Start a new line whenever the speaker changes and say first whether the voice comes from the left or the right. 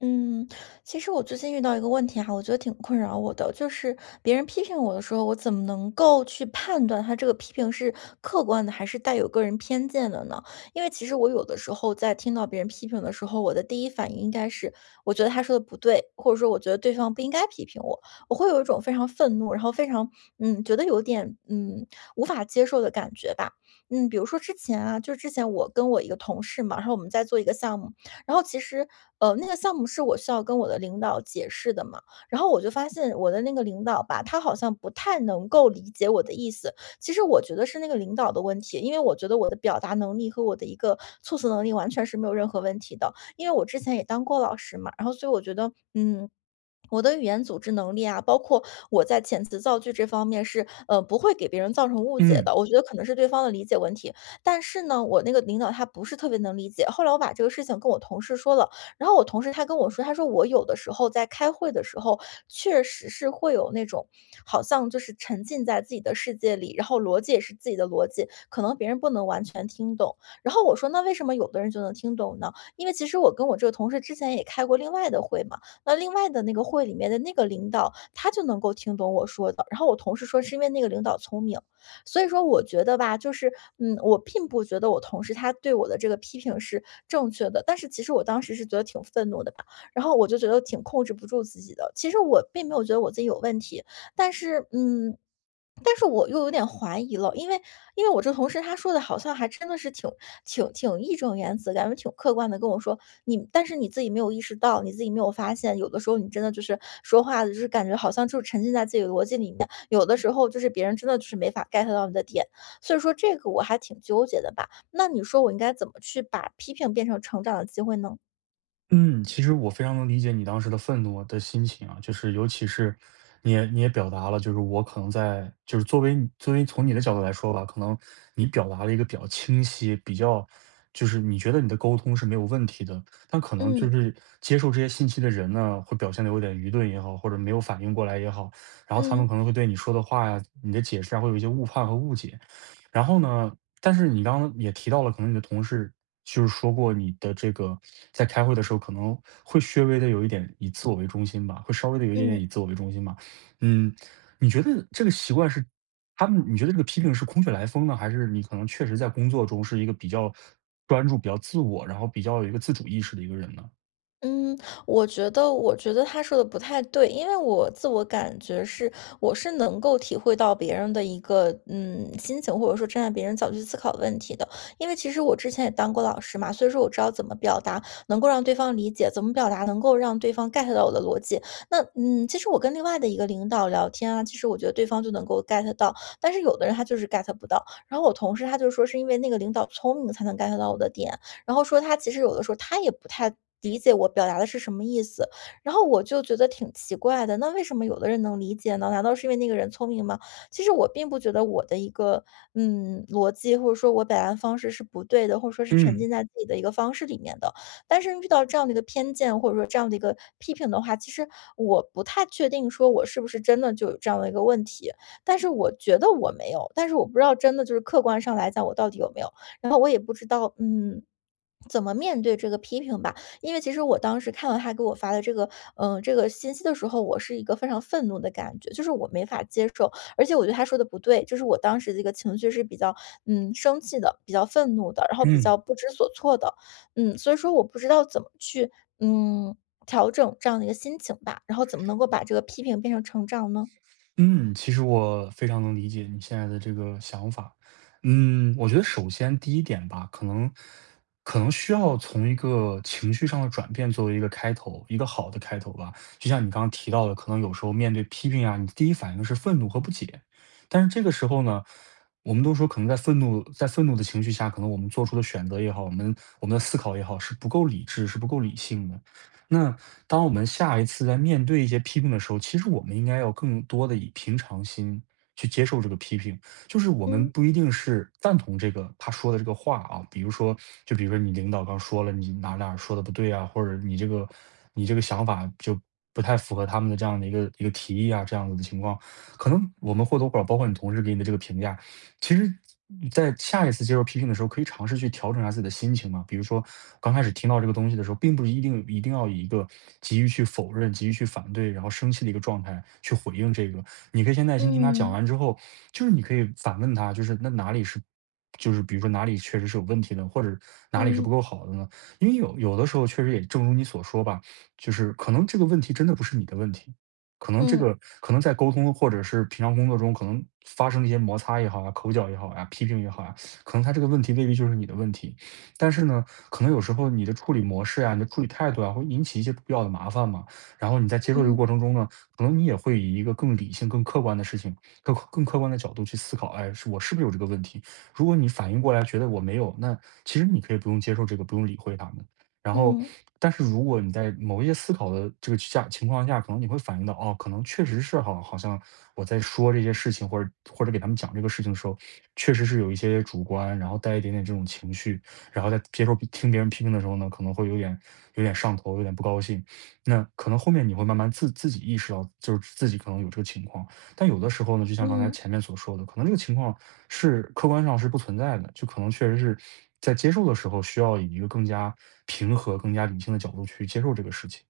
left: 嗯，其实我最近遇到一个问题哈，我觉得挺困扰我的，就是别人批评我的时候，我怎么能够去判断他这个批评是客观的，还是带有个人偏见的呢？因为其实我有的时候在听到别人批评的时候，我的第一反应应该是，我觉得他说的不对，或者说我觉得对方不应该批评我，我会有一种非常愤怒，然后非常觉得有点无法接受的感觉吧。比如说之前啊，就是之前我跟我一个同事嘛，然后我们在做一个项目。然后其实，那个项目是我需要跟我的领导解释的嘛，然后我就发现我的那个领导吧，他好像不太能够理解我的意思。其实我觉得是那个领导的问题，因为我觉得我的表达能力和我的一个措辞能力完全是没有任何问题的，因为我之前也当过老师嘛，然后所以我觉得。我的语言组织能力啊，包括我在遣词造句这方面是，不会给别人造成误解
right: 嗯
left: 的。我觉得可能是对方的理解问题，但是呢，我那个领导他不是特别能理解。后来我把这个事情跟我同事说了，然后我同事他跟我说，他说我有的时候在开会的时候，确实是会有那种好像就是沉浸在自己的世界里，然后逻辑也是自己的逻辑，可能别人不能完全听懂。然后我说，那为什么有的人就能听懂呢？因为其实我跟我这个同事之前也开过另外的会嘛，那另外的那个会里面的那个领导，他就能够听懂我说的。然后我同事说，是因为那个领导聪明。所以说我觉得吧，就是，我并不觉得我同事他对我的这个批评是正确的，但是其实我当时是觉得挺愤怒的吧，然后我就觉得挺控制不住自己的。其实我并没有觉得我自己有问题，但是，嗯，但是我又有点怀疑了，因为我这同事他说的好像还真的是挺义正言辞，感觉挺客观的跟我说，你但是你自己没有意识到，你自己没有发现，有的时候你真的就是说话的，就是感觉好像就是沉浸在自己的逻辑里面，有的时候就是别人真的就是没法 get 到你的点，所以说这个我还挺纠结的吧。那你说我应该怎么去把批评变成成长的机会呢？
right: 嗯，其实我非常能理解你当时的愤怒的心情啊，就是尤其是你也表达了，就是我可能在就是作为你作为从你的角度来说吧，可能你表达了一个比较清晰，比较就是你觉得你的沟通是没有问题的，但可能
left: 嗯
right: 就是接受这些信息的人呢，会表现的有点愚钝也好，或者没有反应过来也好，然后他们
left: 嗯
right: 可能会对你说的话呀、你的解释啊，会有一些误判和误解。然后呢，但是你刚刚也提到了，可能你的同事就是说过你的这个在开会的时候可能会稍微的有一点以自我为中心吧，会稍微的有一点
left: 嗯。
right: 点以自我为中心吧。嗯，你觉得这个习惯是他们你觉得这个批评是空穴来风呢，还是你可能确实在工作中是一个比较专注、比较自我，然后比较有一个自主意识的一个人呢？
left: 嗯，我觉得他说的不太对，因为我自我感觉是，我是能够体会到别人的一个，心情，或者说站在别人角度去思考问题的。因为其实我之前也当过老师嘛，所以说我知道怎么表达能够让对方理解，怎么表达能够让对方 get 到我的逻辑。那，其实我跟另外的一个领导聊天啊，其实我觉得对方就能够 get 到，但是有的人他就是 get 不到。然后我同事他就说是因为那个领导聪明才能 get 到我的点，然后说他其实有的时候他也不太理解我表达的是什么意思，然后我就觉得挺奇怪的，那为什么有的人能理解呢？难道是因为那个人聪明吗？其实我并不觉得我的一个逻辑或者说我表达方式是不对的，或者说是沉浸
right: 嗯，
left: 在自己的一个方式里面的。但是遇到这样的一个偏见或者说这样的一个批评的话，其实我不太确定说我是不是真的就有这样的一个问题，但是我觉得我没有，但是我不知道真的就是客观上来讲我到底有没有。然后我也不知道，怎么面对这个批评吧。因为其实我当时看到他给我发的这个信息的时候，我是一个非常愤怒的感觉，就是我没法接受，而且我觉得他说的不对，就是我当时这个情绪是比较，生气的，比较愤怒的，然后比
right: 嗯。
left: 较不知所措的，所以说我不知道怎么去，嗯，调整这样的一个心情吧，然后怎么能够把这个批评变成成长呢？
right: 嗯，其实我非常能理解你现在的这个想法。嗯，我觉得首先第一点吧，可能需要从一个情绪上的转变作为一个开头，一个好的开头吧。就像你刚刚提到的，可能有时候面对批评啊，你第一反应是愤怒和不解，但是这个时候呢，我们都说可能在愤怒的情绪下，可能我们做出的选择也好，我们的思考也好，是不够理智，是不够理性的。那当我们下一次在面对一些批评的时候，其实我们应该要更多的以平常心去接受这个批评。就是我们
left: 嗯
right: 不一定是赞同这个他说的这个话啊，比如说，就比如说你领导刚说了你哪哪说的不对啊，或者你这个想法就不太符合他们的这样的一个提议啊，这样子的情况，可能我们或多或少包括你同事给你的这个评价，其实在下一次接受批评的时候，可以尝试去调整一下自己的心情嘛。比如说，刚开始听到这个东西的时候，并不是一定要以一个急于去否认、急于去反对，然后生气的一个状态去回应这个。你可以先耐心听他讲
left: 嗯
right: 完之后，就是你可以反问他，就是那哪里是，就是比如说哪里确实是有问题的，或者哪里是不
left: 嗯
right: 够好的呢？因为有的时候确实也正如你所说吧，就是可能这个问题真的不是你的问题。可能这
left: 嗯
right: 个可能在沟通或者是平常工作中，可能发生一些摩擦也好啊，口角也好呀，批评也好呀，可能他这个问题未必就是你的问题。但是呢，可能有时候你的处理模式呀，你的处理态度啊，会引起一些不必要的麻烦嘛。然后你在接受这个
left: 嗯
right: 过程中呢，可能你也会以一个更理性、更客观的事情、更客观的角度去思考，哎，是我是不是有这个问题？如果你反应过来觉得我没有，那其实你可以不用接受这个，不用理会他们。然后，
left: 嗯
right: 但是如果你在某一些思考的这个下情况下，可能你会反映到，哦，可能确实是好，好像我在说这些事情，或者或者给他们讲这个事情的时候，确实是有一些主观，然后带一点点这种情绪，然后在接受听别人批评的时候呢，可能会有点上头，有点不高兴。那可能后面你会慢慢自己意识到，就是自己可能有这个情况。但有的时候呢，就像刚才
left: 嗯。
right: 前面所说的，可能这个情况是客观上是不存在的，就可能确实是在接受的时候，需要以一个更加平和、更加理性的角度去接受这个事情。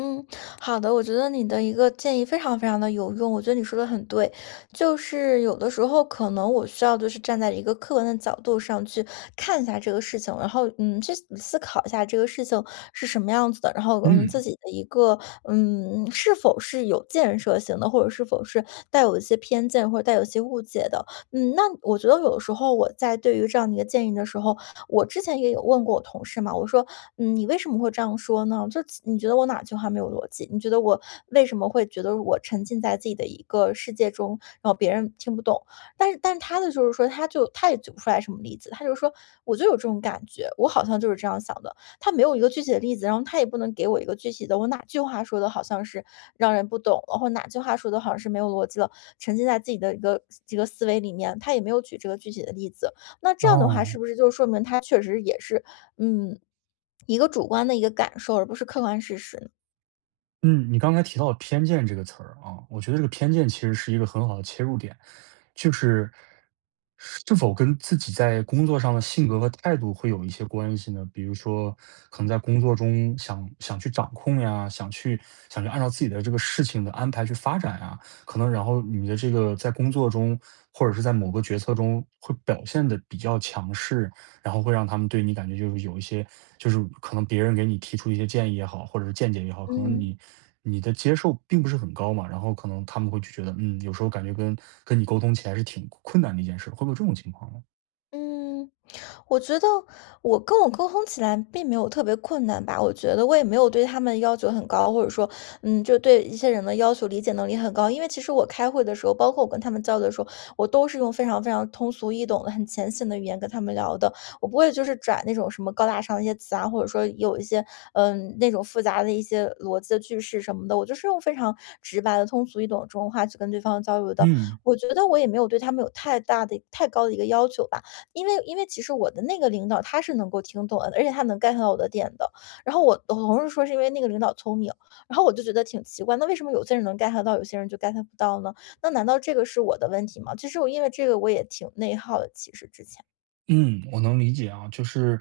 left: 嗯，好的，我觉得你的一个建议非常非常的有用，我觉得你说的很对，就是有的时候可能我需要就是站在一个客观的角度上去看一下这个事情，然后去思考一下这个事情是什么样子的，然后我们自
right: 嗯，
left: 己的一个是否是有建设性的，或者是否是带有一些偏见或者带有一些误解的，那我觉得有时候我在对于这样的一个建议的时候，我之前也有问过我同事嘛，我说你为什么会这样说呢？就你觉得我哪句话没有逻辑？你觉得我为什么会觉得我沉浸在自己的一个世界中，然后别人听不懂？但是，他的就是说，他也举不出来什么例子，他就说我就有这种感觉，我好像就是这样想的。他没有一个具体的例子，然后他也不能给我一个具体的，我哪句话说的好像是让人不懂然后哪句话说的好像是没有逻辑了，沉浸在自己的一个这个思维里面，他也没有举这个具体的例子。那这样的话，是
right: 哦。
left: 不是就说明他确实也是嗯，一个主观的一个感受，而不是客观事实呢？
right: 嗯，你刚才提到"偏见"这个词儿啊，我觉得这个偏见其实是一个很好的切入点，就是是否跟自己在工作上的性格和态度会有一些关系呢？比如说，可能在工作中想去掌控呀，想去按照自己的这个事情的安排去发展呀，可能然后你的这个在工作中或者是在某个决策中会表现的比较强势，然后会让他们对你感觉就是有一些，就是可能别人给你提出一些建议也好，或者是见解也好，可能
left: 嗯
right: 你的接受并不是很高嘛，然后可能他们会就觉得，嗯，有时候感觉跟你沟通起来是挺困难的一件事，会不会有这种情况呢？
left: 嗯。我觉得我跟我沟通起来并没有特别困难吧，我觉得我也没有对他们要求很高，或者说，就对一些人的要求理解能力很高。因为其实我开会的时候，包括我跟他们交流的时候，我都是用非常非常通俗易懂的、很浅显的语言跟他们聊的，我不会就是转那种什么高大上的一些词啊，或者说有一些那种复杂的一些逻辑的句式什么的，我就是用非常直白的、通俗易懂的中文话去跟对方交流的。
right: 嗯。
left: 我觉得我也没有对他们有太大的、太高的一个要求吧。因为其实我的那个领导他是能够听懂的，而且他能 get 到我的点的。然后我同事说是因为那个领导聪明，然后我就觉得挺奇怪，那为什么有些人能 get 到，有些人就 get 不到呢？那难道这个是我的问题吗？其实我因为这个我也挺内耗的，其实之前。
right: 嗯，我能理解啊，就是，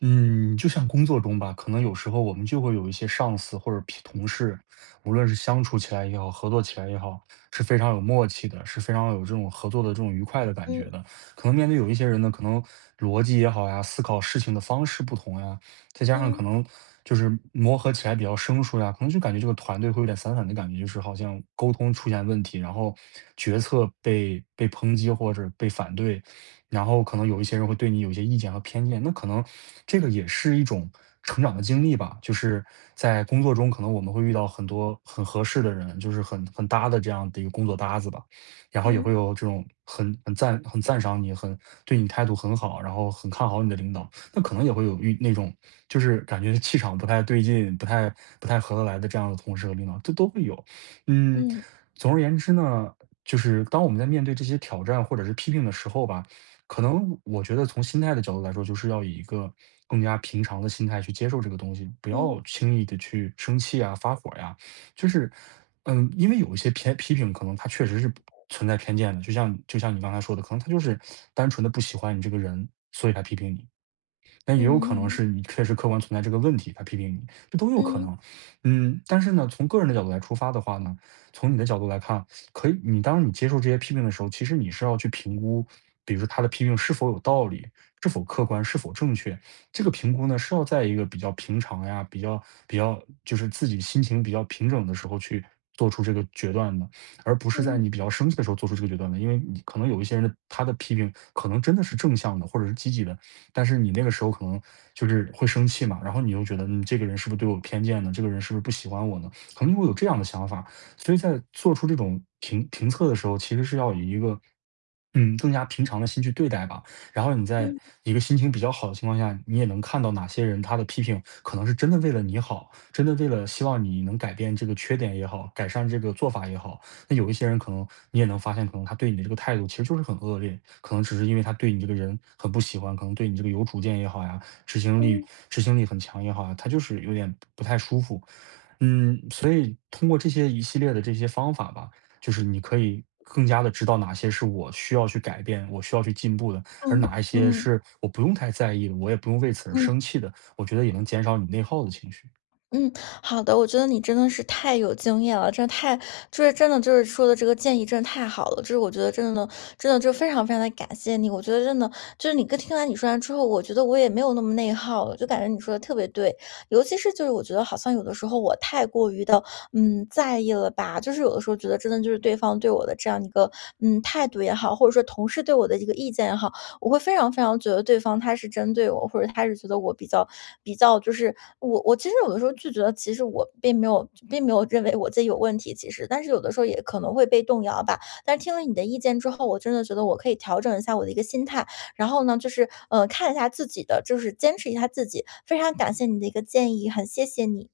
right: 嗯，就像工作中吧，可能有时候我们就会有一些上司或者匹同事，无论是相处起来也好，合作起来也好，是非常有默契的，是非常有这种合作的这种愉快的感觉
left: 嗯
right: 的。可能面对有一些人呢，可能逻辑也好呀，思考事情的方式不同呀，再加上
left: 嗯
right: 可能就是磨合起来比较生疏呀，可能就感觉这个团队会有点散散的感觉，就是好像沟通出现问题，然后决策被抨击或者被反对。然后可能有一些人会对你有一些意见和偏见，那可能这个也是一种成长的经历吧。就是在工作中，可能我们会遇到很多很合适的人，就是很搭的这样的一个工作搭子吧。然后也会
left: 嗯
right: 有这种很赞赏你，很对你态度很好，然后很看好你的领导，那可能也会有遇那种就是感觉气场不太对劲、不太合得来的这样的同事和领导，这都会有。嗯，
left: 嗯
right: 总而言之呢，就是当我们在面对这些挑战或者是批评的时候吧，可能我觉得从心态的角度来说，就是要以一个更加平常的心态去接受这个东西，不要
left: 嗯
right: 轻易的去生气啊、发火呀。就是，嗯，因为有一些偏批评，可能他确实是存在偏见的，就像你刚才说的，可能他就是单纯的不喜欢你这个人，所以他批评你。但也有可能
left: 嗯嗯
right: 是你确实客观存在这个问题，他批评你，这都有可
left: 嗯
right: 能。嗯，但是呢，从个人的角度来出发的话呢，从你的角度来看，可以，你当你接受这些批评的时候，其实你是要去评估，比如说他的批评是否有道理，是否客观，是否正确。这个评估呢，是要在一个比较平常呀，比较就是自己心情比较平整的时候去做出这个决断的，而不是在
left: 嗯
right: 你比较生气的时候做出这个决断的。因为你可能有一些人的他的批评可能真的是正向的，或者是积极的，但是你那个时候可能就是会生气嘛，然后你又觉得，嗯，这个人是不是对我有偏见呢？这个人是不是不喜欢我呢？可能你会有这样的想法，所以在做出这种评测的时候，其实是要以一个嗯，更加平常的心去对待吧。然后你在
left: 嗯
right: 一个心情比较好的情况下，你也能看到哪些人他的批评可能是真的为了你好，真的为了希望你能改变这个缺点也好，改善这个做法也好。那有一些人可能你也能发现，可能他对你的这个态度其实就是很恶劣，可能只是因为他对你这个人很不喜欢，可能对你这个有主见也好呀，执行力
left: 嗯
right: 执行力很强也好啊，他就是有点不太舒服。嗯，所以通过这些一系列的这些方法吧，就是你可以更加的知道哪些是我需要去改变、我需要去进步的，而
left: 嗯
right: 哪一些
left: 嗯
right: 是我不用太在意的，我也不用为此而
left: 嗯。
right: 生气的，我觉得也能减少你内耗的情绪。
left: 嗯，好的，我觉得你真的是太有经验了，真的太，就是真的就是说的这个建议真的太好了，就是我觉得真的真的就非常非常的感谢你，我觉得真的就是听完你说完之后，我觉得我也没有那么内耗了，就感觉你说的特别对，尤其是就是我觉得好像有的时候我太过于的在意了吧，就是有的时候觉得真的就是对方对我的这样一个态度也好，或者说同事对我的一个意见也好。我会非常非常觉得对方他是针对我，或者他是觉得我比较就是我其实有的时候就觉得，其实我并没有认为我自己有问题，其实，但是有的时候也可能会被动摇吧。但是听了你的意见之后，我真的觉得我可以调整一下我的一个心态，然后呢，就是看一下自己的，就是坚持一下自己。非常感谢你的一个建议，很谢谢你。